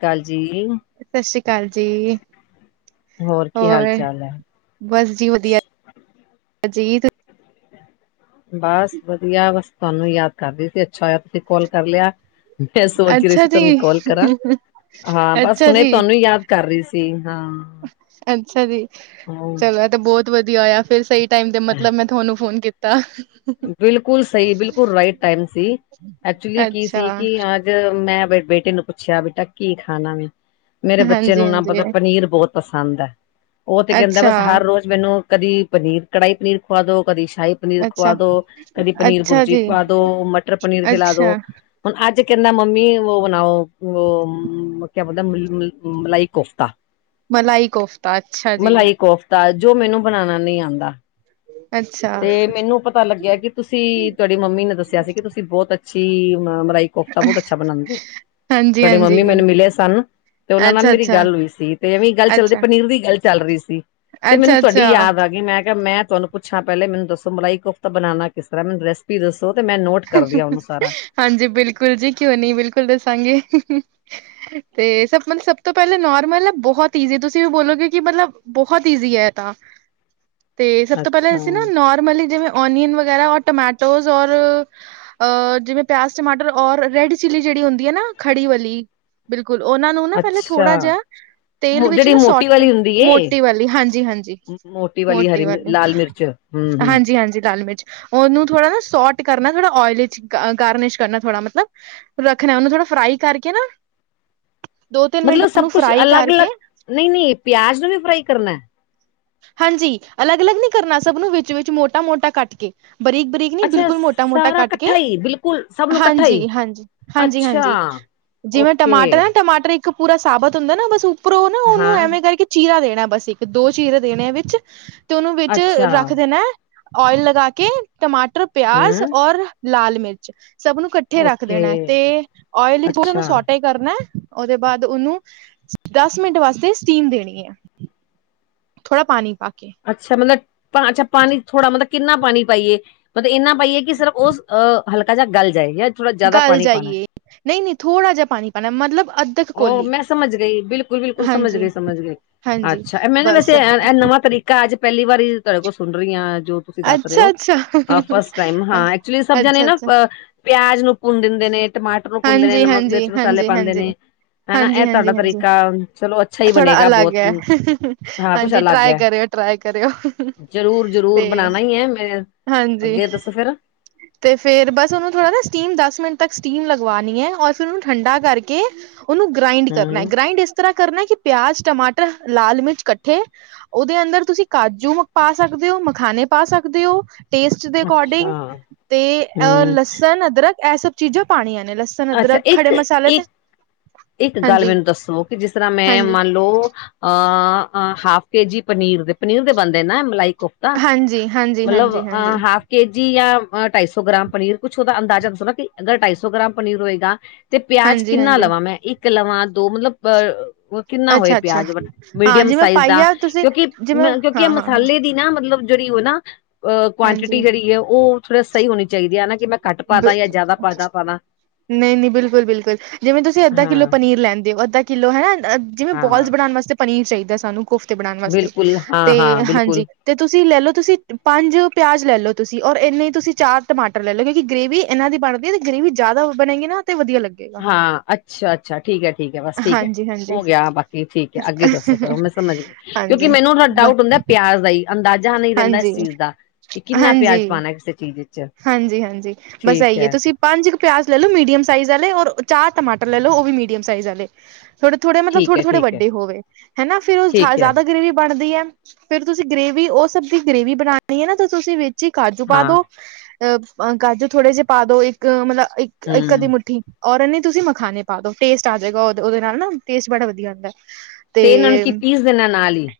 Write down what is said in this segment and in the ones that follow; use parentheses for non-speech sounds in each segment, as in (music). ਕਾਲ ਜੀ। ਸਤਿ ਸ੍ਰੀ ਅਕਾਲ ਜੀ, ਹੋਰ ਕੀ ਹਾਲ ਚਾਲ ਹੈ। ਬਸ ਜੀ ਵਧੀਆ ਅਜੀਤ ਬਸ ਵਧੀਆ ਬਸ ਤੁਹਾਨੂੰ ਯਾਦ ਕਰਦੀ ਸੀ ਅੱਛਾ ਹੋਇਆ ਤੁਸੀਂ ਕਾਲ ਕਰ ਲਿਆ। ਮੈਂ ਸੋਚ ਹੀ ਰਹੀ ਅੱਛਾ ਸੀ ਤੁਹਾਨੂੰ ਜੀ, ਕਾਲ ਕਰਾਂ ਹਾਂ ਬਸ ਅੱਛਾ ਹੁਣੇ ਜੀ, ਤੁਹਾਨੂੰ ਯਾਦ ਕਰ ਰਹੀ ਸੀ ਹਾਂ। (inaudible) ਅੱਛਾ ਜੀ। ਚਲੋ ਤੇ ਬਹੁਤ ਵਧੀਆ ਹੋਇਆ ਫਿਰ ਸਹੀ ਟਮ ਤੇ ਮਤਲਬ ਮੈਂ ਤੁਹਾਨੂੰ ਫੋਨ ਕੀਤਾ। (inaudible) ਬਿਲਕੁਲ ਸਹੀ ਬਿਲਕੁਲ ਰਾਈਟ ਟਾਈਮ ਸੀ ਐਕਚੁਲੀ ਕੀ ਅੱਛਾ। ਸੀ ਕਿ ਅ ਮੈਂ ਬੇਟੇ ਨੂੰ ਪੁੱਛਿਆ ਬੇਟਾ ਕੀ ਖਾਣਾ ਵੇ ਮੇਰੇ ਬੱਚੇ ਨੂੰ ਨਾ ਹਾਂਜੀ-ਹਾਂਜੀ, ਪਤਾ ਪਨੀਰ ਬਹੁਤ ਪਸੰਦ ਐ ਉਹ ਤੇ ਕਹਿੰਦਾ ਬਸ ਹਰ ਅੱਛਾ-ਅੱਛਾ, ਰੋਜ਼ ਮੈਨੂੰ ਕਦੀ ਪਨੀਰ ਕੜਾਹੀ ਪਨੀਰ ਖਵਾ ਦੋ ਕਦੀ ਸ਼ਾਹੀ ਪਨੀਰ ਖਵਾ ਅੱਛਾ ਅੱਛਾ ਦੋ ਕਦੀ ਪਨੀਰ ਅੱਛਾ ਬੁਰਜੀ ਜੀ। ਖਵਾ ਦੋ ਮਟਰ ਪਨੀਰ ਖਿਲਾ ਦੋ। ਅੱਛਾ, ਹੁਣ ਅੱਜ ਕਹਿੰਦਾ ਮੰਮੀ ਉਹ ਬਣਾ ਉਹ ਕਿਆ ਬ ਬੋਲਦਾ ਮ ਮਲਾਈ ਕੋਫਤਾ ਮਲਾਈ ਕੋਫਤਾ ਅੱਛਾ ਜੀ। ਤ ਜੋ ਮੈਨੂੰ ਬਣਾਉਣਾ ਨ ਆਂਦਾ ਅੱਛਾ, ਤੇ ਮੈਨੂੰ ਪਤਾ ਲੱਗਿਆ ਕਿ ਤੁਸੀਂ ਤੁਹਾਡੀ ਮੰਮੀ ਨੇ ਦੱਸਿਆ ਸੀ ਕਿ ਤੁਸੀਂ ਬਹੁਤ ਅੱਛੀ ਮ ਮਲਾਈ ਕੋਫਤਾ ਬਹੁਤ ਅੱਛਾ ਬਣਾਉਂਦੇ ਤੁਹਾਡੀ ਮੰਮੀ ਹਾਂਜੀ-ਹਾਂਜੀ। ਮੈਨੂੰ ਮਿਲੇ ਸਨ ਤੇ ਉਹਨਾਂ ਨਾਲ ਮੇਰੀ ਅੱਛਾ-ਅੱਛਾ, ਗੱਲ ਹੋਈ ਸੀ ਤੇ ਐਵੇਂ ਗੱਲ ਚੱਲਦੇ ਅੱਛਾ। ਪਨੀਰ ਦੀ ਗੱਲ ਚੱਲ ਰਹੀ ਸੀ ਤੇ ਮੈਨੂੰ ਤੁਹਾਡੀ ਅੱਛਾ-ਅੱਛਾ, ਯਾਦ ਆ ਗਈ ਮੈਂ ਕਿਹਾ ਮੈਂ ਤੁਹਾਨੂੰ ਪੁੱਛਾਂ ਪਹਿਲੇ ਮੈਨੂੰ ਦੱਸੋ ਮਲਾਈ ਕੋ ਤਾਂ ਬਣਾਣਾ ਕਿਸ ਤਰ੍ਹਾਂ ਮੈਨੂੰ ਰੈਸਪੀ ਦੱਸੋ ਤੇ ਮੈਂ ਨੋਟ ਕਰਦੀ ਆ ਉਹਨੂੰ ਸਾਰਾ ਹਾਂਜੀ ਬਿਲਕੁਲ ਜੀ ਕਿਉਂ ਨੀ ਬਿਲਕੁਲ ਦੱਸਾਂਗੇ। (inaudible) ਤੇ ਸਭ ਮਤਲਬ ਸਭ ਤੋਂ ਪਹਿਲਾਂ ਨੋਰਮਲ ਆ ਬਹੁਤ ਈਜ਼ੀ ਤੁਸੀਂ ਵੀ ਬੋਲੋ ਕਿਉਂਕਿ ਮਤਲਬ ਬਹੁਤ ਈਜ਼ੀ ਹੈ ਤਾਂ ਤੇ ਸਭ ਤੋਂ ਪਹਿਲਾਂ ਅੱਛਾ ਅਸੀਂ ਨਾ ਨੋਰਮਲੀ ਜਿਵੇਂ ਓਨੀਅਨ ਵਗੈਰਾ ਰ ਟਮੈਟੋ ਔਰ ਅ ਜਿਵੇਂ ਪਿਆਜ਼ ਟਮਾਟਰ ਔਰ ਰੈਡ ਚਿਲੀ ਜਿਹੜੀ ਹੁੰਦੀ ਆ ਨਾ ਖੜੀ ਵਲੀ ਬਿਲਕੁਲ ਉਹਨਾਂ ਨੂੰ ਨਾ ਪਹਿਲੇ ਥੋੜਾ ਅੱਛਾ ਜਿਹਾ ਤੇਲ ਮੋ ਵਿਚ ਜਿਹੜੀ ਨਾ ਮੋਟੀ ਸੋਟ ਵਾਲੀ ਹੁੰਦੀ ਏ ਮੋਟੀ ਵਾਲੀ ਹਾਂਜੀ -ਹਾਂਜੀ ਮੋਟੀ ਹਰੀ ਮਿਰ- ਵਾਲੀ ਲਾਲ ਮਿਰਚ ਹਮ ਹਮ ਹਾਂਜੀ -ਹਾਂਜੀ ਲਾਲ ਮਿਰਚ ਉਹਨੂੰ ਥੋੜਾ ਨਾ ਸੋਟ ਕਰਨਾ ਥੋੜਾ ਓਇਲੀ ਗਾਰਨਿਸ਼ ਕਰਨਾ ਥੋੜਾ ਮਤਲਬ ਰੱਖਣਾ ਉਹਨੂੰ ਥੋੜਾ ਫਰਾਈ ਕਰਕੇ ਨਾ ਦੋ ਤਿੰਨ ਮਿੰਟ ਉਹਨੂੰ ਫਰਾਈ ਕਰਕੇ ਨਹੀਂ-ਨਹੀਂ ਪਿਆਜ ਨੂੰ ਵੀ ਫਰਾਈ ਕਰਨਾ। ਹਾਂਜੀ ਅਲੱਗ-ਅਲੱਗ ਨੀ ਕਰਨਾ ਸਭ ਨੂੰ ਵਿੱਚ ਵਿੱਚ ਮੋਟਾ- ਮੋਟਾ ਕੱਟ ਕੇ ਬਰੀਕ- ਬਰੀਕ ਨਹੀਂ ਅੱਛਾ ਬਿਲਕੁਲ ਮੋਟਾ-ਮੋਟਾ ਸਾਰਾ ਕੱਟ ਕੇ ਇਕੱਠਾ ਹੀ ਬਿਲਕੁਲ ਸਭ ਨੂੰ ਇਕੱਠਾ ਹੀ ਹਾਂਜੀ- ਹਾਂਜੀ- ਹਾਂਜੀ- ਅੱਛਾ ਹਾਂਜੀ। ਜਿਵੇ ਓਕੇ ਟਮਾਟਰ ਹੈ ਟਮਾਟਰ ਇੱਕ ਪੂਰਾ ਸਾਬਤ ਹੁੰਦਾ ਨਾ ਬਸ ਉੱਪਰੋਂ ਨਾ ਉਹਨੂੰ ਹਾਂ ਐਵੇਂ ਕਰਕੇ ਚੀਰਾ ਦੇਣਾ ਬਸ ਇੱਕ ਦੋ ਚੀਰੇ ਦੇਣੇ ਵਿੱਚ ਤੇ ਉਹਨੂੰ ਵਿੱਚ ਅੱਛਾ ਰੱਖ ਦੇਣਾ ਓਇਲ ਲਗਾ ਕੇ ਟਮਾਟਰ ਪਿਆਜ ਹਮ ਔਰ ਲਾਲ ਮਿਰਚ ਸਭ ਨੂੰ ਕੱ ਕੱਠੇ ਰੱਖ ਓਕੇ ਦੇਣਾ ਤੇ ਓਇਲ 'ਚ ਉਨੂੰ ਅੱਛਾ ਸੋਟ ਕਰਨਾ ਉਹਦੇ ਬਾਅਦ ਉਹਨੂੰ ਦਸ ਮਿੰਟ ਵਾਸਤੇ ਸਟੀਮ ਦੇਣੀ ਐ। ਥੋੜਾ ਪਾਣੀ ਪਾ ਕੇ ਅੱਛਾ ਮਤਲਬ ਅੱਛਾ ਪਾਣੀ ਥੋੜ੍ਹਾ ਮਤਲਬ ਕਿੰਨਾ ਪਾਣੀ ਪਾਈਏ। ਮਤਲਬ ਇੰਨਾ ਪਾਈਏ ਕਿ ਸਿਰਫ ਉਹ ਅ ਹਲਕਾ ਜਿਹਾ ਗਲ ਜਾਏ ਜਾ ਗੱਲ ਜਾਈਏ ਨਹੀਂ -ਨਹੀਂ ਥੋੜ੍ਹਾ ਜਿਹਾ ਪਾਣੀ ਪਾਉਣਾ ਮਤਲਬ ਅੱ ਉਹ ਮੈਂ ਸਮਝ ਗਈ ਬਿਲਕੁਲ- ਬਿਲਕੁਲ ਸਮਝ ਹਾਂਜੀ ਗਈ -ਸਮਝ ਗਈ। ਹਾਂਜੀ ਅੱਛਾ ਮੈਂ ਨਾ ਬਸ ਵੈਸੇ ਇਹ ਨਵਾਂ ਤਰੀਕਾ ਅੱਜ ਪਹਿਲੀ ਵਾਰੀ ਤੁਹਾਡੇ ਕੋਲ ਸੁਣ ਰਹੀ ਹਾਂ ਜੋ ਤੁਸੀਂ ਦੱਸ ਰਹੇ ਅੱਛਾ ਹੋ ਅੱਛਾ ਫਸਟ ਟਾਈਮ ਹਾਂ ਐਕਚੁਲੀ ਸਭ ਜਾਣੇ ਅੱਛਾ ਨਾ ਅੱਛਾ ਅ ਪਿਆਜ ਨੂੰ ਭੁੰਨ ਦਿੰਦੇ ਨੇ ਟਮਾਟਰ ਨੂੰ ਭੁੰਨਦੇ ਨੇ ਹਾਂਜੀ ਨਮਕ ਹਾਂਜੀ ਮਿਰਚ ਮਸਾਲੇ ਹਾਂਜੀ ਪਾਉਂਦੇ ਹਾਂਜੀ ਨੇ। ਹਨਾ ਹਾਂਜੀ ਇਹ ਤੁਹਾਡਾ ਹਾਂਜੀ ਹਾਂਜੀ ਤਰੀਕਾ ਚਲੋ ਅੱਛਾ ਹੀ ਥੋੜਾ ਬਣੇਗਾ ਅਲੱਗ ਬਹੁਤ ਹੈ ਹਾਂ ਕੁਛ ਹਾਂਜੀ ਅਲੱਗ ਟਰਾਈ ਹੈ। ਕਰਿਓ ਟਰਾਈ ਕਰਿਓ ਜ਼ਰੂਰ- ਜ਼ਰੂਰ, ਤੇ ਬਣਾਉਣਾ ਹੀ ਹੈ ਮੈਂ। ਹਾਂਜੀ, ਅੱਗੇ ਦੱਸੋ ਫੇਰ ਤੇ ਫੇਰ ਬਸ ਉਹਨੂੰ ਥੋੜਾ ਨਾ, ਸਟੀਮ ਦਸ ਮਿੰਟ ਤੱਕ ਸਟੀਮ ਲ ਵਾਉਣੀ ਹੈ ਔਰ ਫੇਰ, ਉਹਨੂੰ ਠੰਡਾ ਕਰਕੇ ਉਹਨੂੰ ਗ੍ਰਾਇੰਡ ਕਰਨਾ ਹਮ ਗ੍ਰਾਇੰਡ ਇਸ ਕਿਸ ਤਰਾਂ ਕਰਨਾ ਕਿ, ਪਿਆਜ਼, ਟਮਾਟਰ, ਲਾਲ ਮਿਰਚ ਇਕੱਠੇ। ਉਹਦੇ ਅੰਦਰ ਤੁਸੀਂ, ਕਾਜੂ ਪਾ ਸਕਦੇ ਓ, ਮਖਾਣੇੇ ਪਾ ਸਕਦੇ ਓ। ਟੇਸਟ ਦੇ ਅੱਛਾ ਅਕੋਡਿੰਗ, ਤੇ ਅਹ ਹਮ ਲਸਣ, ਅਦਰਕ ਇਹ ਸਭ ਚੀਜ਼ਾਂ ਪਾਣੀਆਂ ਨੇ ਲਸ ਅੱਛਾ ਅਦਕਰ ਖੜੇ ਇੱਕ ਮਸਾਲ ਤੇ ਇੱਕ ਇੱਕ ਗੱਲ ਹਾਂਜੀ ਮੈਨੂੰ ਦੱਸੋ। ਕਿ ਜਿਸ ਤਰਾਂ ਮੈਂ ਹਾਂਜੀ ਮੰਨ ਲਓ ਅ ਹਾਫ ਕੇ-ਜੀ ਪਨੀਰ ਦੇ, ਪਨੀਰ ਦੇ ਬਣਦੇ ਨਾ ਮਲਾਈ ਕੋਫ ਤਾਂ। ਹਾਂਜੀ ਹਾਂਜੀ ਮਤਲਬ ਹਾਂਜੀ ਅ ਹਾਂਜੀ ਹਾਫ ਕੇ ਜੀ ਜਾਂ ਢਾਈ ਸੌ ਗ੍ਰਾਮ ਪਨੀਰ। ਕੁੱਛ ਉਹਦਾ ਅੰਦਾਜ਼ਾ ਦੱਸੋ ਨਾ। ਕਿ ਅਗਰ ਢਾਈ ਸੌ ਗ੍ਰਾਮ ਪਨੀਰ ਹੋਏਗਾ? ਤੇ ਪਿਆਜ ਹਾਂਜੀ ਕਿੰਨਾ ਹਾਂਜੀ ਲਵਾਂ ਮੈਂ। ਇੱਕ ਲਵਾਂ ਦੋ ਮਤਲਬ ਅ ਕਿੰਨਾ ਹੋਏ, ਅੱਛਾ ਅੱਛਾ ਪਿਆਜ ਹਾਂ ਮੀਡੀਅਮ ਜਿਵੇਂ ਸਾਈਜ਼ ਦਾ। ਪਾਈਆ ਤੁਸੀਂ ਕਿਉਂਕਿ ਜਿਵੇਂ ਮ ਕਿਉਂਕਿ ਇਹ ਹਾਂ ਹਾਂ ਹਾਂ ਮਸਾਲੇ ਦੀ ਨਾ ਮਤਲਬ, ਜਿਹੜੀ ਉਹ ਨਾ ਅ ਕੁਆਂਟਿਟੀ ਹਾਂਜੀ ਜਿਹੜੀ ਐ। ਉਹ ਥੋੜੀ ਸਹੀ ਹੋਣੀ ਚਾਹੀਦੀ ਐ। ਕਿ ਮੈਂ ਘੱਟ ਪਾ ਬ ਦਾਂ ਜਾਂ ਜ਼ਿਆਦਾ ਪਾਤਾ ਪਾਦਾਂ। ਨਹੀਂ-ਨਹੀਂ, ਬਿਲਕੁਲ-ਬਿਲਕੁਲ। ਜਿਵੇਂ ਤੁਸੀਂ ਅੱਧਾ ਕਿੱਲੋ ਹਾਂ ਪਨੀਰ ਲੈਂਦੇ ਓ। ਅੱਧਾ ਕਿੱਲੋ ਹੈ। ਜਿਵੇਂ ਹਾਂ ਹਾਂ ਬੋਲਸ ਬਣਾਉਣ ਵਾਸਤੇ ਪਨੀਰ ਚਾਹੀਦਾ ਸਾਨੂੰ ਕੋਫਤੇ ਬਣਾਉਣ ਵਾਸਤੇ। ਬਿਲਕੁਲ ਹਾਂ ਤੇ ਹਾਂ ਬਿਲਕੁਲ ਹਾਂਜੀ, ਤੇ ਤੁਸੀਂ, ਲੈ ਲਓ ਤੁਸੀਂ ਪੰਜ ਪਿਆਜ ਲੈ ਲਓ। ਤੁਸੀਂ ਔਰ ਇੰਨੇ ਹੀ, ਤੁਸੀਂ ਚਾਰ ਟਮਾਟਰ ਲੈ ਲਓ। ਤੇ ਗਰੇੇਵੀ ਇਹਨਾਂ ਦੀ ਬਣਦੀ ਐ। ਤੇ ਗ੍ਰੇਵੀ ਜਿਆਦਾ ਬਣੇਗੀ ਨਾ, ਤੇ ਵਧੀਆ ਲੱਗ ਹਾਂ। ਅੱਛਾ- ਅੱਛਾ, ਠੀਕ ਹੈ, ਠੀਕ ਹੈ, ਬਸ ਠੀਕ ਹੈ, ਹਾਂਜੀ-ਹਾਂਜੀ, ਹੋ ਗਿਆ। ਬਾਕੀ ਠੀਕ ਹੈ। ਅੱਗੇ ਦੱਸੋ, ਫੇਰ ਉਹ ਹਾਂਜੀ ਮੈਂ ਸਮਝਗੀ। ਕਿਉਂਕਿ। ਹਾਂਜੀ ਮੈਨੂੰ ਥੋੜਾ ਬ ਡਾਊਟ ਹੁੰਦਾ ਪਿਆਜ ਦਾ ਈ। ਅੰਦਾਜ਼ਾ ਨਹੀਂ ਰਹਿੰਦਾ, ਇਸ ਹਾਂਜੀ, ਚੀਜ਼ ਦਾ। ਕਿ ਕਿੰਨਾ ਪਿਆਜ ਪਾਉਣਾ, ਕਿਸੇ ਚੀਜ਼ ਵਿੱਚ। ਹਾਂਜੀ- ਹਾਂਜੀ, ਬਸ ਠੀਕ ਏਈ ਏ, ਹੈ ਤੁਸੀਂ ਤੇ ਪੰਜ ਕੁ ਪਿਆਜ਼ ਲੈ ਲਓ ਮੀਡੀਅਮ ਸਾਈਜ਼ ਵਾਲੇ। ਔਰ ਚਾਰ ਟਮਾਟਰ ਲੈ ਲਓ ਉਹ ਵੀ ਮੀਡੀਅਮ ਸਾਈਜ਼ ਵਾਲੇ। ਥੋੜੇ- ਥੋੜੇ ਮਤਲਬ ਠੀਕ ਥੋੜੇ- ਹੈ ਥੋੜੇ, ਠੀਕ ਹੈ ਵੱਡੇ ਹੋ ਗਏ, ਹਨਾ। ਫੇਰ ਠੀਕ ਹੈ ਜ਼ਿਆਦਾ ਗਰੇਵੀ ਬਣਦੀ ਐ। ਫੇਰ ਤੁਸੀਂ ਗ੍ਰੇਵੀ, ਉਹ ਸਬ ਦੀ ਗ੍ਰੇਵੀ ਬਣਾਉਣੀ ਐ। ਨਾ ਤੇ ਤੁਸੀਂ ਵਿੱਚ ਹੀ ਕਾਜੂ ਪਾ ਹਾਂ ਦੋ ਅ ਕਾਜੂ ਥੋੜੇ ਜਿਹੇ ਪਾ ਦੋ, ਇੱਕ ਮਤਲਬ ਇੱਕ। ਇੱਕ, ਅੱਧੀ ਹਮ ਮੁੱਠੀ ਔਰ ਏਨੇ ਹੀ ਤੁਸੀਂ ਮਖਾਨਣੇ ਪਾ ਦੋ, ਟੇਸਟ ਆਜੇਗਾ ਉਹਦੇ ਨਾਲ ਟੇਸਟ ਬੜਾ ਵਧੀਆ ਆਦਾ। ਤੇ ਇਹਨਾਂ ਨੂੰ, ਕੀ ਪੀਸ ਦੇਣਾ ਨਾਲ ਈ?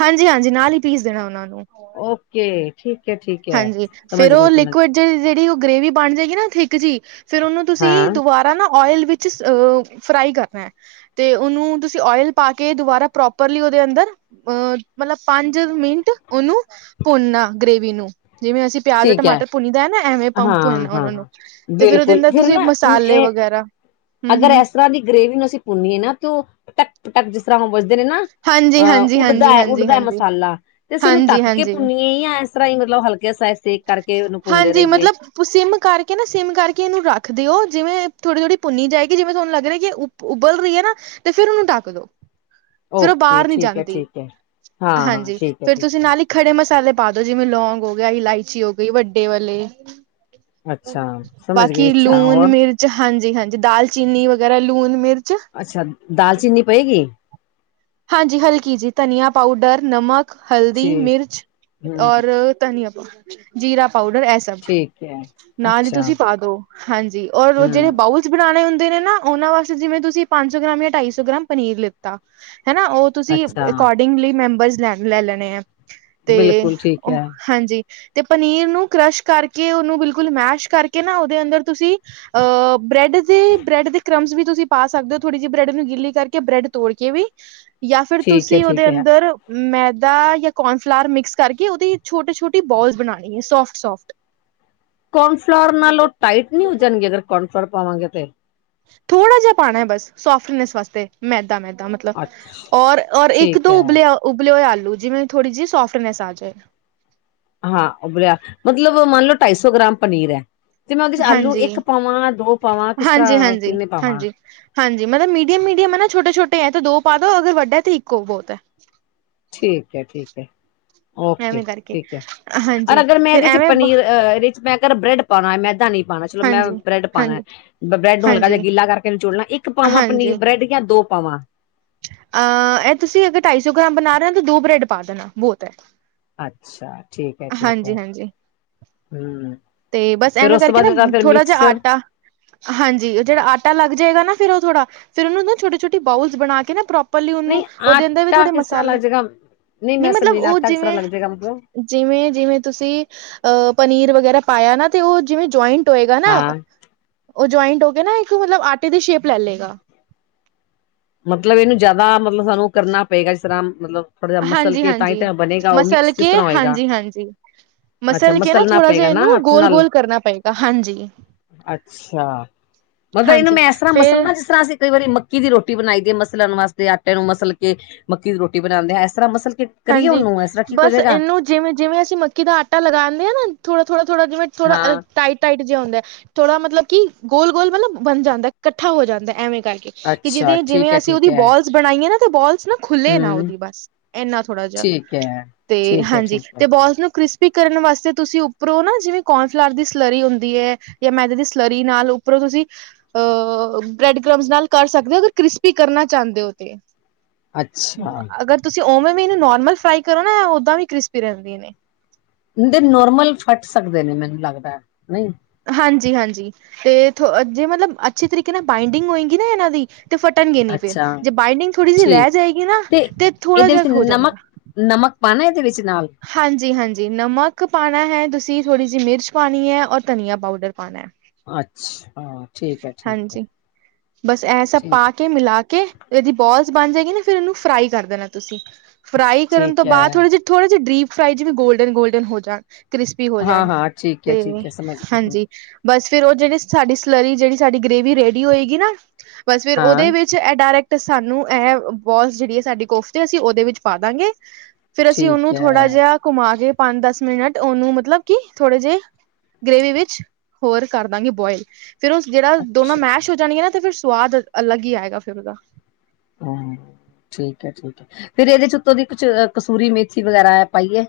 ਹਾਂਜੀ- ਹਾਂਜੀ, ਨਾਲ ਹੀ ਪੀਸ ਦੇਣਾ ਉਹਨਾਂ ਨੂੰ। ਓਕੇ, ਠੀਕ ਹੈ, ਠੀਕ ਹੈ, ਸਮਝ ਗਈ, ਸਮਝ ਗਈ। ਤੇ ਜਿਹੜੀ ਉਹ, ਗ੍ਰੇਵੀ ਬਣ ਜਾਏਗੀ ਨਾ ਥਿੱਕ ਜੀ। ਫੇਰ ਉਹਨੂੰ ਤੁਸੀਂ, ਹਾਂ ਦਬਾਰਾ ਨਾ ਓਇਲ ਵਿਚ ਜਸਟ ਓ, ਫਰਾਈ ਕਰਨਾ ਐ। ਤੇ ਓਨੂੰ, ਤੁਸੀਂ ਓਇਲ ਪਾ ਕੇ ਦੁਬਾਰਾ ਪ੍ਰੋਪਰਲੀ ਓਦੇ ਅੰਦਰ ਅਹ ਮਤਲਬ ਪੰਜ ਮਿੰਟ ਉਹਨੂੰ, ਭੁੰਨਨਾ ਗ੍ਰੇਵੀ ਨੂੰ। ਜਿਵੇਂ ਅਸੀਂ ਪਿਆਜ, ਠੀਕ ਹੈ ਟਮਾਟਰ ਭੁੰਨੀ ਦਾ ਐ ਨਾ। ਐਵੇਂ ਹਾਂ ਭੁੰਨ-ਭੁੰਨ ਲੋਓ ਹਾਂ ਉਹਨਾਂ ਨੂੰ, ਹਾਂ ਤੇ ਫੇਰ ਉਹਦੇ ਬਿਲਕੁਲ ਅਦਰ ਫਿਰ ਤੁਸੀਂ ਮਸਾਲੇ ਨਾ ਵਗੈਰਾ ਹਮ ਅਗਰ ਹਮ ਇਸ ਤਰਾਂ ਦੀ ਗ੍ਰਰੇਵੀ ਨੂੰ, ਅਸੀਂ ਭੁੰਨੀਏ ਨਾ। ਤਾਂ ਟਕ-ਟਕ ਜਿਸ ਤਰਾਂ ਉਹ ਵਜਦੇ ਨੇ ਨਾ। ਹਾਂਜੀ ਅਹ ਹਾਂਜੀ ਹਾਂਜੀ ਉੱਡਦਾ- ਹਾਂਜੀ ਉੱਡਦਾ ਹਾਂਜੀ ਮਸਾਲਾ। ਤੇ ਅਸੀਂ ਇਹਨੂੰ ਹਾਂਜੀ ਢੱਕ ਕੇ ਹਾਂਜੀ ਭੁੰਨੀਏ ਯਾ ਆਈ ਤਰਾਂ ਹੀ, ਹਲਕੇ ਸਾਈਜ਼। ਹਾਂਜੀ ਮਤਲਬ ਤੁਸੀ ਸਿਮ ਕਰਕੇ ਨਾ, ਸਿਮ ਕਰਕੇ ਇਹਨੂੰ ਰੱਖ ਦਿਓ। ਜਿਵੇਂ ਥੋੜੀ-ਥੋੜੀ, ਭੁੰਨ ਜਾਏਗੀ। ਜਿਵੇਂ ਤੁਹਾਨੂੰ ਲੱਗ ਰਿਹਾ ਕੀ ਉਪ ਉਬਲ ਰਹੀ ਹੈ ਨਾ। ਤੇ ਫੇਰ ਉਹਨੂੰ ਡੱਕ ਦੋ। ਫਿਰ ਉਹ ਓਕੇ ਬਾਹਰ ਨੀ ਠੀਕ ਹੈ ਜਾਂਦੀ। ਠੀਕ ਹੈ ਹਾਂ ਹਾਂ ਹਾਂਜੀ ਠੀਕ ਹੈ ਫੇਰ, ਤੁਸੀਂ ਠੀਕ ਹੈ ਨਾਲ ਹੀ ਖੜੇ ਮਸਾਲੇ ਪਾ ਦੋ। ਜਿਵੇਂ ਲੌਂਗ ਹੋ ਗਿਆ, ਇਲਾਇਚੀ ਹੋ ਗਈ ਵੱਡੇ ਵਾਲੇ ਅੱਛਾ ਸਮਝ ਗਏ ਬਾਕੀ ਅੱਛਾ ਲੂਣ- ਹੋਰ ਮਿਰਚ ਚ ਹਾਂਜੀ- ਹਾਂਜੀ, ਦਾਲਚੀਨੀ ਵਗੈਰਾ ਲੂਣ- ਮਿਰਚ। ਅੱਛਾ। ਦਾਲਚੀਨੀ ਪੇਗੀ। ਹਾਂਜੀ ਹਲਕੀ ਜੀ। ਧਨੀਆ ਪਾਊਡਰ, ਨਮਕ ਹਲਦੀ, ਠੀਕ ਮਿਰਚ, ਹਮ ਔਰ ਧਨੀਆਂ ਪਾਉਡਰ, ਜੀਰਾ ਪਾਊਡਰ, ਐਸ ਠੀਕ ਹੈ ਨਾਲ ਹੀ ਅੱਛਾ ਤੁਸੀਂ ਪਾ ਦੋ, ਹਾਂਜੀ ਔਰ ਜਿਹੜੇ ਹਮ ਬਾਹੁ ਬਣਾਣੇ ਹੁੰਦੇ ਨੇ ਨਾ। ਉਹਨਾਂ ਵਾਸਤੇ, ਜਿਵੇਂ ਤੁਸੀਂ ਪੰਜ ਸੌ ਗ੍ਰਾਮ ਜਾਂ ਢਾਈ ਸੌ ਗ੍ਰਾਮ ਪਨੀਰ ਲਿੱਤਾ ਹਨਾ। ਉਹ ਤੁਸੀਂ ਅੱਛਾ ਅਕੋਡਿੰਗਲੀ ਮੈਂਬਰਸ ਲੈ- ਲੈ ਲੈਣੇ ਐ। ਤੇ ਬਿਲਕੁਲ ਠੀਕ ਉਹ ਹੈ ਹਾਂਜੀ। ਤੇ ਪਨੀਰ ਨੂੰ ਕ੍ਸ਼ ਕਰਕੇ, ਉਹਨੂੰ ਬਿਲਕੁਲ ਮੈਸ਼ ਕਰਕੇ ਨਾ ਉਹਦੇ ਅੰਦਰ ਤੁਸੀਂ ਅਹ ਬ੍ਰੈਡ ਜੀ, ਬ੍ਰੈਡ ਦੇ ਕ੍ਰਮਸ ਵੀ ਤੁਸੀਂ ਪਾ ਸਕਦੇ ਹੋ ਥੋੜ੍ਹੀ ਜਿਹੀ ਬ੍ਰੈਡ ਨੂੰ ਗਿੱਲੀ ਕਰਕੇ ਬ੍ਰੈਡ ਤੋੜ ਕੇ ਵੀ ਜਾਂ ਫਿਰ ਠੀਕ ਹੈ ਤੁਸੀਂ ਠੀਕ ਉਹਦੇ ਹੈ ਅੰਦਰ ਮੈਦਾ ਜਾਂ ਕੋਰਨਫਲਾਵਰ ਮਿਕਸ ਕਰਕੇ ਉਹਦੀ ਛੋਟੀ-ਛੋਟੀ ਬੋਲਸ ਬਣਾਣੀ ਹੈ ਸੋਫਟ-ਸੋਫਟ ਕੋਰਨਫਲਾਵਰ ਨਾਲ ਉਹ ਟਾਈਟ ਨਹੀਂ ਹੋ ਜਾਣਗੇ ਅਗਰ ਕੋਰਨਫਲਾਰ ਪਾਵਾਂਗੇ ਤੇ ਥੋੜ੍ਹਾ ਜਿਹਾ ਪਾਣੈ ਬਸ ਸੋਫਨੈਸ ਵਾਸਤੇ ਮੈਦਾ-ਮੈਦਾ ਮਤਲਬ ਅੱਛਾ ਮਤਲਬ ਔਰ-ਔਰ ਇੱਕ ਠੀਕ ਦੋ ਹੈ ਉਬਲੇ-ਉਬਲੇ ਹੋਏ ਆਲੂ ਜਿਵੇਂ ਥੋੜ੍ਹੀ ਜਿਹੀ ਸੋਫਟਨੈਸ ਆ ਜਾਏ ਹਾਂ ਉਬਲਿਆ ਮਤਲਬ ਮੰਨ ਲਓ ਢਾਈ ਸੌ ਗ੍ਰਾਮ ਪਨੀਰ ਹੈ ਤੇ ਮੈਂ ਉਹਦੇ ਚ ਆਲੂ ਹਾਂਜੀ ਇੱਕ ਪਾਵਾਂ ਦੋ ਪਾਵਾਂ ਕਿਸ ਹਾਂਜੀ ਤਰ੍ਹਾਂ ਹਾਂਜੀ ਕਿੰਨੇ ਪਾਵਾਂ ਹਾਂਜੀ ਹਾਂਜੀ ਮਤਲਬ ਮੀਡੀਅਮ-ਮੀਡੀਅਮ ਹੈ ਨਾ ਛੋਟੇ ਛੋਟੇ ਹੈ ਤੇ ਦੋ ਪਾ ਦੋ ਅਗਰ ਵੱਡਾ ਤੇ ਇੱਕੋ ਬਹੁਤ ਹੈ ਠੀਕ ਹੈ ਠੀਕ ਹੈ ਓਕੇ ਐਵੇਂ ਕਰਕੇ ਠੀਕ ਹੈ ਅਰ ਹਾਂਜੀ ਅਗਰ ਮੈਂ ਫਿਰ ਇਹਦੇ ਚ ਐਵੇਂ ਪਨੀਰ ਅ ਅ ਮੈਂ ਅਗਰ ਬ੍ਰੈਡ ਪਾਣੈ ਮੈਦਾ ਨੀ ਪਾਣਾ ਚਲੋ ਮੈਂ ਹਾਂਜੀ ਬ੍ਰੈਡ ਪਾਣੈ ਹਾਂਜੀ ਬ੍ਰੈੱਡ ਨੂੰ ਹਲਕਾ ਜਿਹਾ ਹਾਂਜੀ ਗਿੱਲਾ ਕਰਕੇ ਨਿਚੋੜ ਲਾਂ ਇੱਕ ਪਾਵਾਂ ਹਾਂਜੀ ਪਨੀਰ ਬ੍ਰੈਡ ਜਾਂ ਦੋ ਪਾਵਾਂ ਅਹ ਇਹ ਤੁਸੀਂ ਅਗਰ ਢਾਈ ਸੌ ਗ੍ਰਾਮ ਬਣਾ ਰਹੇ ਹੋ ਤਾਂ ਦੋ ਬ੍ਰੈਡ ਪਾ ਦੇਣਾ ਬਹੁਤ ਹੈ ਅੱਛਾ ਠੀਕ ਹੈ ਠੀਕ ਹਾਂਜੀ ਹੈ ਹਾਂਜੀ ਹਮ ਤੇ ਬਸ ਫੇਰ ਐਵੇਂ ਉਸ ਤੋਂ ਕਰਕੇ ਬਾਅਦ ਨਾ ਇਹਦਾ ਫਿਰ ਥੋੜਾ ਜਿਹਾ ਮਿਕਸਚਰ ਆਟਾ ਹਾਂਜੀ ਜਿਹੜਾ ਆਟਾ ਲੱਗ ਜਾਏਗਾ ਨਾ ਫਿਰ ਉਹ ਥੋੜਾ ਫਿਰ ਉਹਨ ਨਾ ਛੋਟੀ-ਛੋਟੀੇ ਬੋਲਸ ਬਣਾ ਕੇ ਨਾ ਪ੍ਰੋਪ ਪਲੀ ਉਹਨੂੰ ਨਹੀਂ ਉਹਦੇ ਅੰਦਰ ਵੀ ਆਟਾ ਥੋੜੇ ਕਿਸ ਤਰ੍ਹਾਂ ਮਸਾਲੇ ਲੱਗ ਜਾਏਗਾ ਨਹੀਂ ਨੀ ਮੈਂ ਮਤਲਬ ਸਮਝੀ ਉਹ ਆਟਾ ਜਿਵੇਂ (unintelligible) ਜਿਵੇਂ ਜਿਵੇਂ ਤੁਸੀਂ ਅ ਪਨੀਰ ਵਗੈਰਾ ਪਾਇਆ ਨਾ ਤੇ ਉਹ ਜਿਵੇਂ ਜਆਇੰਟ ਟ ਹੋਏਗਾ ਨਾ ਹਾਂ ਉਹ ਜੁਆਇੰਟ ਹੋ ਕੇ ਨਾ ਇੱਕ ਮਤਲਬ ਆਟੇ ਦੀ ਸ਼ੇਪ ਲੈ ਲਏਗਾ ਮਤਲਬ ਇਹਨੂੰ ਜ਼ਿਆਦਾ ਮਤਲਬ ਸਾਨੂੰ ਕਰਨਾ ਪਏਗਾ ਜਿਸ ਤਰ੍ਹਾਂ ਮਤਲਬ ਥੋੜਾ ਜਿਹਾ ਮਸਲ ਕੇ ਤਾਂ ਹੀ ਹਾਂਜੀ-ਹਾਂਜੀ ਤਾਂ ਬਣੇਗਾ ਉਹ ਮਸਲ ਮਿਕਸ ਕਿਸ ਕੇ ਤਰ੍ਹਾਂ ਹੋਏਗਾ ਹਾਂਜੀ-ਹਾਂਜੀ ਅੱਛਾ ਮਸਲ ਕੇ ਨਾ ਮਸਲਣਾ ਥੋੜਾ ਜਿਹਾ ਪਏਗਾ ਨਾ ਇਹਨੂੰ ਹੱਥ ਨਾਲ ਗੋਲ-ਗੋਲ ਕਰਨਾ ਪਏਗਾ ਹਾਂਜੀ ਅੱਛਾ ਮਤਲਬ ਇਹਨੂੰ ਮੈਂ ਇਸ ਤਰ੍ਹਾਂ ਫੇਰ ਮਸਲ ਨਾ ਜਿਸ ਤਰ੍ਹਾਂ ਅਸੀਂ ਕਈ ਵਾਰੀ ਮੱਕੀ ਦੀ ਰੋਟੀ ਰੋਟੀ ਬਣਾਈ ਦੇ ਮਸਲਣ ਵਾਸਤੇ ਆਟੇ ਨੂੰ ਮਸਲ ਕੇ ਮੱਕੀ ਦੀ ਰੋਟੀ ਬਣਾਂਦੇ ਹਾਂ ਇਸ ਤਰ੍ਹਾਂ ਮਸਲ ਕੇ ਕਰੀਏ ਉਹਨੂੰ ਇਸ ਤਰ੍ਹਾਂ ਠੀਕ ਹੋ ਜਾਏਗਾ ਜਿਵੇਂ-ਜਿਵੇ ਅਸੀਂ ਮੱਕੀ ਦਾ ਆਟਾ ਲਗਾਂਦੇ ਆਨਾ ਥੋੜ੍ਹ-ਥੋੜ੍ਹ-ਥੋੜ੍ਹਾ ਥੋੜ੍ਹਾ ਹਾਂ ਟਾਈਟ ਟਾਈਟ ਜਿਹਾ ਹੁੰਦੈ ਥੋੜਾ ਮਤਲਬ ਕਿ ਗੋਲ-ਗੋਲ ਮਤਲਬ ਬਣ ਜਾਂਦਾ ਇਕੱਠਾ ਹੋ ਜਾਂਦਾ ਹੈ ਐਵੇਂ ਕਰਕੇ ਕਿ ਅੱਛਾ ਜਿਦੇ ਠੀਕ ਜਿਵੇਂ ਹੈ ਅਸੀਂ ਠੀਕ ਉਹਦੀ ਹੈ ਬੋਲਸ ਬਣਾਈਏ ਨਾ ਤੇ ਬੋਲਸ ਨਾ ਖੁੱਲ੍ਹੇ ਨਾ ਹਮ ਉਹਦੀ ਬਸ ਇੰਨਾ ਥੋੜਾ ਜਿਹਾ ਠੀਕ ਹੈ ਤੇ ਠੀਕ ਹੈ ਹਾਂਜੀ ਠੀਕ ਤੇ ਹੈ ਬੋਲਸ ਨੂੰ ਕ੍ਰਿਸਪੀ ਕਰਨ ਵਾਸਤੇ ਤੁਸੀਂ ਉੱਪਰੋਂ ਨਾ ਜਿਵੇਂ ਕੋਰਨਫਲਾਰ ਦੀ ਸਲਰੀ ਹੁੰਦੀ ਹੈ ਜਾਂ ਮੈਂਦੇ ਦੀ ਸਲਰੀ ਨਾਲ ਉੱਪਰੋਂ ਤੁਸੀਂ ਅ ਬ੍ਰੈਡ ਕ੍ਰਮਸ ਨਾਲ ਕਰ ਸਕਦੇ ਹੋ ਅਗਰ ਕ੍ਰਿਸਪੀ ਕਰਨਾ ਚਾਹੁੰਦੇ ਹੋ ਤੇ ਅੱਛਾ ਅਗਰ ਤੁਸੀਂ ਓਵੇਂ ਵੀ ਇਹਨੂੰ ਨੋਰਮਲ ਫਰਾਈ ਕਰੋ ਨਾ ਓਦਾਂ ਵੀ ਕ੍ਰਿਸਪੀ ਰਹਿੰਦੀਆਂ ਨੇ ਦੇ ਨੋਰਮਲ ਫੱਟ ਸਕਦੇ ਨੇ ਮੈਨੂੰ ਲੱਗਦਾ ਨਹੀਂ ਹਾਂਜੀ-ਹਾਂਜੀ ਤੇਥ ਜੇ ਮਤਲਬ ਅੱਛੇ ਤਰੀਕੇ ਨਾਲ ਬਾਈਡਿੰਗ ਹੋਏਗੀ ਨਾ ਇਹਨਾਂ ਦੀ ਤੇ ਫਟਣਗੇ ਨੀ ਫੇਰ ਅੱਛਾ ਜੇ ਬਾਈੰਡਿੰਗ ਥੋੜੀ ਜਿਹੀ ਠੀਕ ਰਹਿ ਜਾਏਗੀ ਨਾ ਤੇ ਥੋੜਾ ਇਹਦੇ ਜਿਹਾ ਵਿੱਚ ਹੋ ਜਾਂਗਾ ਨਮਕ ਨਮਕ ਪਾਣੈ ਇਹਦੇ ਵਿੱਚ ਨਾਲ ਹਾਂਜੀ-ਹਾਂਜੀ ਨਮਕ ਪਾਣਾ ਹੈ ਤੁਸੀਂ ਥੋੜ੍ਹੀ ਜਿਹੀ ਮਿਰਚ ਪਾਣੀ ਹੈ ਔਰ ਧਨੀਆ ਪਾਊਡਰ ਪਾਣਾ ਹੈ ਅੱਛਾ ਠੀਕ ਹੈ ਠੀਕ ਹੈ ਹਾਂਜੀ ਬਸ ਇਹ ਸਭ ਠੀਕ ਪਾ ਕੇ ਮਿਲਾ ਕੇ ਇਹਦੀ ਬੋਲਸ ਬਣ ਜਾਏਗੀ ਨਾ ਫਿਰ ਇਹਨੂੰ ਫਰਾਈ ਕਰ ਦੇਣਾ ਤੁਸੀਂ ਫਰਾਈ ਕਰਨ ਤੋਂ ਠੀਕ ਹੈ ਬਾਅਦ ਥੋੜੇ ਜਿਹੇ ਥੋੜ੍ਹਾ ਜੇ ਡੀਪ ਫਰਾਈ ਜਿਵੇ ਗੋਲਡਨ-ਗੋਲਡਨ ਹੋ ਜਾਣ ਕ੍ਰਿਸਪੀ ਹੋ ਹਾਂ ਜਾਣ ਹਾਂ ਠੀਕ ਹੈ ਤੇ, ਠੀਕ ਹੈ ਸਮਝ ਗਈ ਹਾਂਜੀ। ਬਸ ਫੇਰ ਉਹ ਜਿਹੜੀ ਸਾਡੀ ਸਲਰੀ, ਜਿਹੜੀ ਸਾਡੀ ਗ੍ਰੇਵੀ ਰੇਡੀ ਹੋਏਗੀ ਨਾ ਬਸ ਫੇਰ ਹਾਂ ਉਹਦੇ ਵਿੱਚ ਇਹ ਡਾਇਰੈਕਟ ਸਾਨੂੰ ਇਹ ਬੋਲਸ ਜਿਹੜੀ ਐ ਸਾਡੀ ਕੋਫਤੇ ਅਸੀਂ ਉਹਦੇ ਵਿੱਚ ਪਾ ਦਾਂਗੇ ਫੇਰ ਅਸੀਂ ਠੀਕ ਉਹਨੂੰ ਹੈ ਥੋੜਾ ਜਿਹਾ ਘੁਮਾ ਕੇ ਪੰਜ ਦਸ ਮਿੰਟ ਉਹਨੂੰ ਮਤਲਬ ਕੀ ਥੋੜੇ ਜਿਹੇ ਗ੍ਰੇਵੀ ਵਿੱਚ ਹੋਰ ਕਰਦਾਂਗੇ ਬੋਇਲ ਫਿਰ ਉਹ ਜਿਹੜਾ ਦੋਨਾਂ ਅੱਛਾ ਮੈਸ਼ ਹੋ ਜਾਣੀਆਂ ਨਾ ਫਿਰ ਸਵਾਦ ਅਲੱਗ ਹੀ ਆਏਗਾ ਫ਼ਿਰ ਉਹਦਾ। ਹਾਂ, ਠੀਕ ਏ, ਠੀਕ ਏ। ਫੇਰ ਇਹਦੇ ਚ ਉਤੋਂ ਦੀ ਕਸੂਰੀ ਮੇਥੀ ਵਗੈਰਾ ਪਾਈਏ।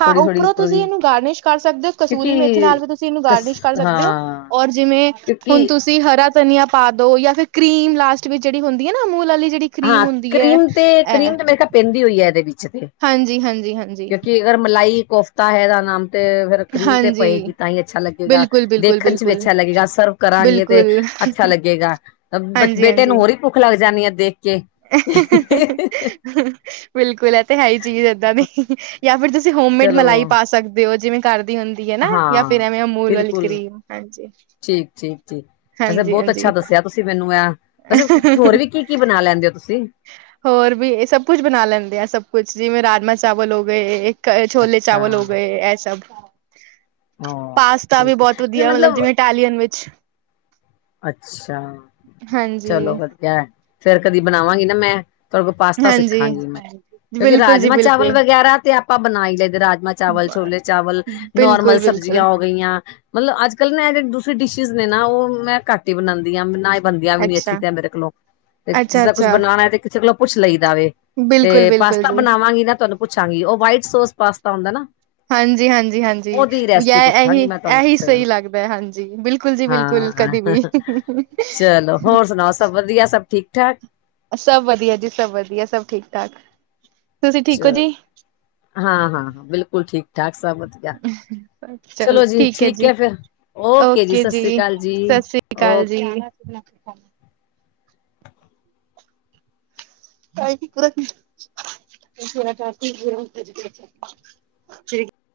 ਹਾਂ ਥੋੜ੍ਹੀ ਥੋੜ੍ਹੀ ਉੱਪਰੋਂ ਤੁਸੀਂ ਦੀ ਇਹਨੂੰ ਗਾਰਨਿਸ਼ ਕਰ ਸਕਦੇ ਹੋ, ਕਸੂਰੀ ਕਿਉਂਕਿ ਮੇਥੀ ਨਾਲ ਵੀ ਤੁਸੀਂ ਇਹਨੂੰ ਕਸ ਗਾਰਨਿਸ਼ ਕਰ ਸਕਦੇ ਹੋ। ਹਾਂ ਔਰ ਜਿਵੇਂ ਕਿਉਂਕਿ ਹੁਣ ਤੁਸੀਂ ਹਰਾ ਧਨੀਆ ਪਾ ਦੋ ਜਾਂ ਫਿਰ ਕਰੀਮ ਲਾਸਟ ਵਿੱਚ ਜਿਹੜੀ ਹੁੰਦੀ ਐ ਨਾ, ਅਮੂਲ ਵਾਲੀ ਜਿਹੜੀ ਕਰੀਮ ਹਾਂ ਹੁੰਦੀ ਹੈ ਕਰੀਮ ਤੇ ਕਰੀਮ ਤੇ ਮੈਂ ਕਿਹਾ ਪੈਂਦੀ ਹੋਈ ਐ, ਇਹਦੇ ਵਿੱਚ ਤੇ ਹਾਂਜੀ-ਹਾਂਜੀ-ਹਾਂਜੀ। ਕਿਉਂਕਿ ਅਗਰ ਮਲਾਈ ਕੋਫਤਾ ਹੈਦਾ ਨਾਮ ਤੇ ਫਿਰ ਕਰੀਮ ਤੇ ਹਾਂਜੀ ਪਏਗੀ ਤਾਂ ਹੀ ਅੱਛਾ ਲੱਗੇਗਾ, ਬਿਲਕੁਲ ਬਿਲਕੁਲ ਦੇਖਣ ਚ ਵੀ ਬਿਲਕੁਲ ਅੱਛਾ ਲੱਗੇਗਾ, ਸਰਵ ਕਰਾਂਗੇ ਤੇ ਬਿਲਕੁਲ ਅੱਛਾ ਲੱਗੇਗਾ। ਬ ਹਾਂਜੀ ਬੇਟੇ ਨੂੰ ਹਾਂਜੀ ਹੋਰ ਹੀ ਭੁੱਖ ਲੱਗ ਜਾਂਦੀ ਆ ਦੇਖ ਕੇ ਬਿਲਕੁਲ ਐ ਤੇ ਹੈ ਹੀ ਚੀਜ਼ ਏਦਾਂ ਦੀ। ਜਾਂ ਫਿਰ ਤੁਸੀਂ ਹੋਮਮੇਡ ਚਲੋ ਮਲਾਈ ਪਾ ਸਕਦੇ ਹੋ, ਜਿਵੇਂ ਕਰਦੀ ਹੁੰਦੀ ਦੀ ਐ ਨਾ ਜਾਂ ਫਿਰ ਹਾਂ ਐਵੇਂ ਮੂਲ ਆਲੀ ਬਿਲਕੁਲ ਕਰੀਮ, ਹਾਂਜੀ। ਵੈਸੇ ਹਾਂਜੀ ਬਹੁਤ ਹਾਂਜੀ ਅੱਛਾ ਦੱਸਿਆ ਤੁਸੀਂ ਮੈਨੂੰ ਆ, ਵੈਸੇ ਹੋਰ ਵੀ ਕੀ-ਕੀ ਬਣਾ ਲੈਂਦੇ ਹੋ ਤੁਸੀਂ। ਹੋਰ ਵੀ ਇਹ ਸਭ ਕੁਛ ਬਣਾ ਲੈਂਦੇ ਆ, ਸਭ ਕੁਛ ਜਿਵੇਂ ਰਾਜਮ ਚਾਵਲ ਹੋ ਗਏ। ਛੋਲੇ ਅੱਛਾ ਚਾਵਲ ਹੋ ਗਏ, ਇਹ ਸਭ ਹਾਂ ਪਾਸਤਾ ਵੀ ਠੀਕ ਬਹੁਤ ਹੈ ਵਧੀਆ ਮਤਲਬ ਜਿਵੇਂ ਇਟਾਲਅਨ ਵਿੱਚ ਅੱਛਾ, ਹਾਂਜੀ ਚਲੋ ਵਧੀਆ ਫੇਰ ਕਦੀ ਬਣਾਵਾਂਗੀ ਨਾ ਮੈਂ ਤੁਹਾਡੇ ਕੋਲ ਪਾਸਤਾ ਹਾਂਜੀ ਸਿੱਖਾਂਗੀ ਮੈਂ ਕਿਉਂਕਿ ਬਿਲਕੁਲ ਜੀ ਰਾਜਮਾਂ ਚਾਵਲ ਬਿਲਕੁਲ ਵਗੈਰਾ ਤੇ ਆਪ ਆਪਾਂ ਬਣਾਈ ਲਏਦੇ ਰਾਜਮਾਂ ਚਾਵਲ, ਛੋਲੇ ਚਾਵਲ, ਨੋਰਮਲ ਬਿਲਕੁਲ ਬਿਲਕੁਲ ਸਬਜੀਆਂ ਹੋ ਗਈਆਂ। ਮਤਲਬ ਅੱਜ-ਕੱਲ੍ਹ ਨਾ ਜਿਹੜੀ ਦੂਸਰੀ ਡਿਸ਼ਿਜ਼ ਨੇ ਨਾ, ਉਹ ਮੈਂ ਘੱਟ ਹੀ ਬਣਾਦੀ ਹਾਂ। ਬੰਦੀਆਂ ਵੀ ਨੀ ਅੱਛੀ ਅੱਛਾ ਤੇ ਮੇਰੇ ਕੋਲੋਂ ਤੇ ਅੱਛਾ ਜਿਸਦਾ ਕੁਛ ਅੱਛਾ ਬਣਾਉਣਾ ਤੇ ਕਿਸੇ ਕੋਲੋਂ ਪੁੱਛ ਲਈ ਦਾ ਵੇ ਤੇ ਬਿਲਕੁਲ ਬਿਲਕੁਲ ਪਾਸਤਾ ਜੀ ਬਣਾਵਾਂਗੀ ਨਾ ਤੁਹਾਨੂੰ ਪੁੱਛਾਂਗੀ, ਉਹ ਵਾਈਟ ਸੋਸ ਪਾਸਤਾ ਹੁੰਦਾ ਨਾ। ਹਾਂਜੀ-ਹਾਂਜੀ-ਹਾਂਜੀ। ਉਹਦੀ ਵੀ ਯ ਰੈਸਪੀ ਇਹੀ ਪੁੱਛਾਂਗੀ ਮੈਂ ਤੁਹਾਨੂੰ ਇਹੀ ਕਿਸੇ ਦਿਨ ਸਹੀ ਲੱਗਦਾ ਐ ਹਾਂਜੀ, ਬਿਲਕੁਲ ਜੀ ਬਿਲਕੁਲ ਹਾਂ ਕਦੇ ਵੀ ਚਲੋ, ਹੋਰ ਸੁਣਾਓ ਸਭ ਵਧੀਆ, ਸਭ ਠੀਕ-ਠਾਕ। ਸਭ ਵਧੀਆ ਜੀ ਸਭ ਵਧੀਆ ਸਭ ਠੀਕ -ਠਾਕ, ਤੁਸੀਂ ਠੀਕ ਹੋ ਜੀ। ਹਾਂ-ਹਾਂ-ਹਾਂ, ਬਿਲਕੁਲ ਠੀਕ-ਠਾਕ ਸਭ ਵਧੀਆ। ਚਲੋ ਠੀਕ ਐ ਜੀ, ਓਕੇ ਜੀ, ਸਤਿ ਸ੍ਰੀ ਓਕੇ ਅਕਾਲ ਜੀ। (inaudible) (unintelligible) ਜੀ।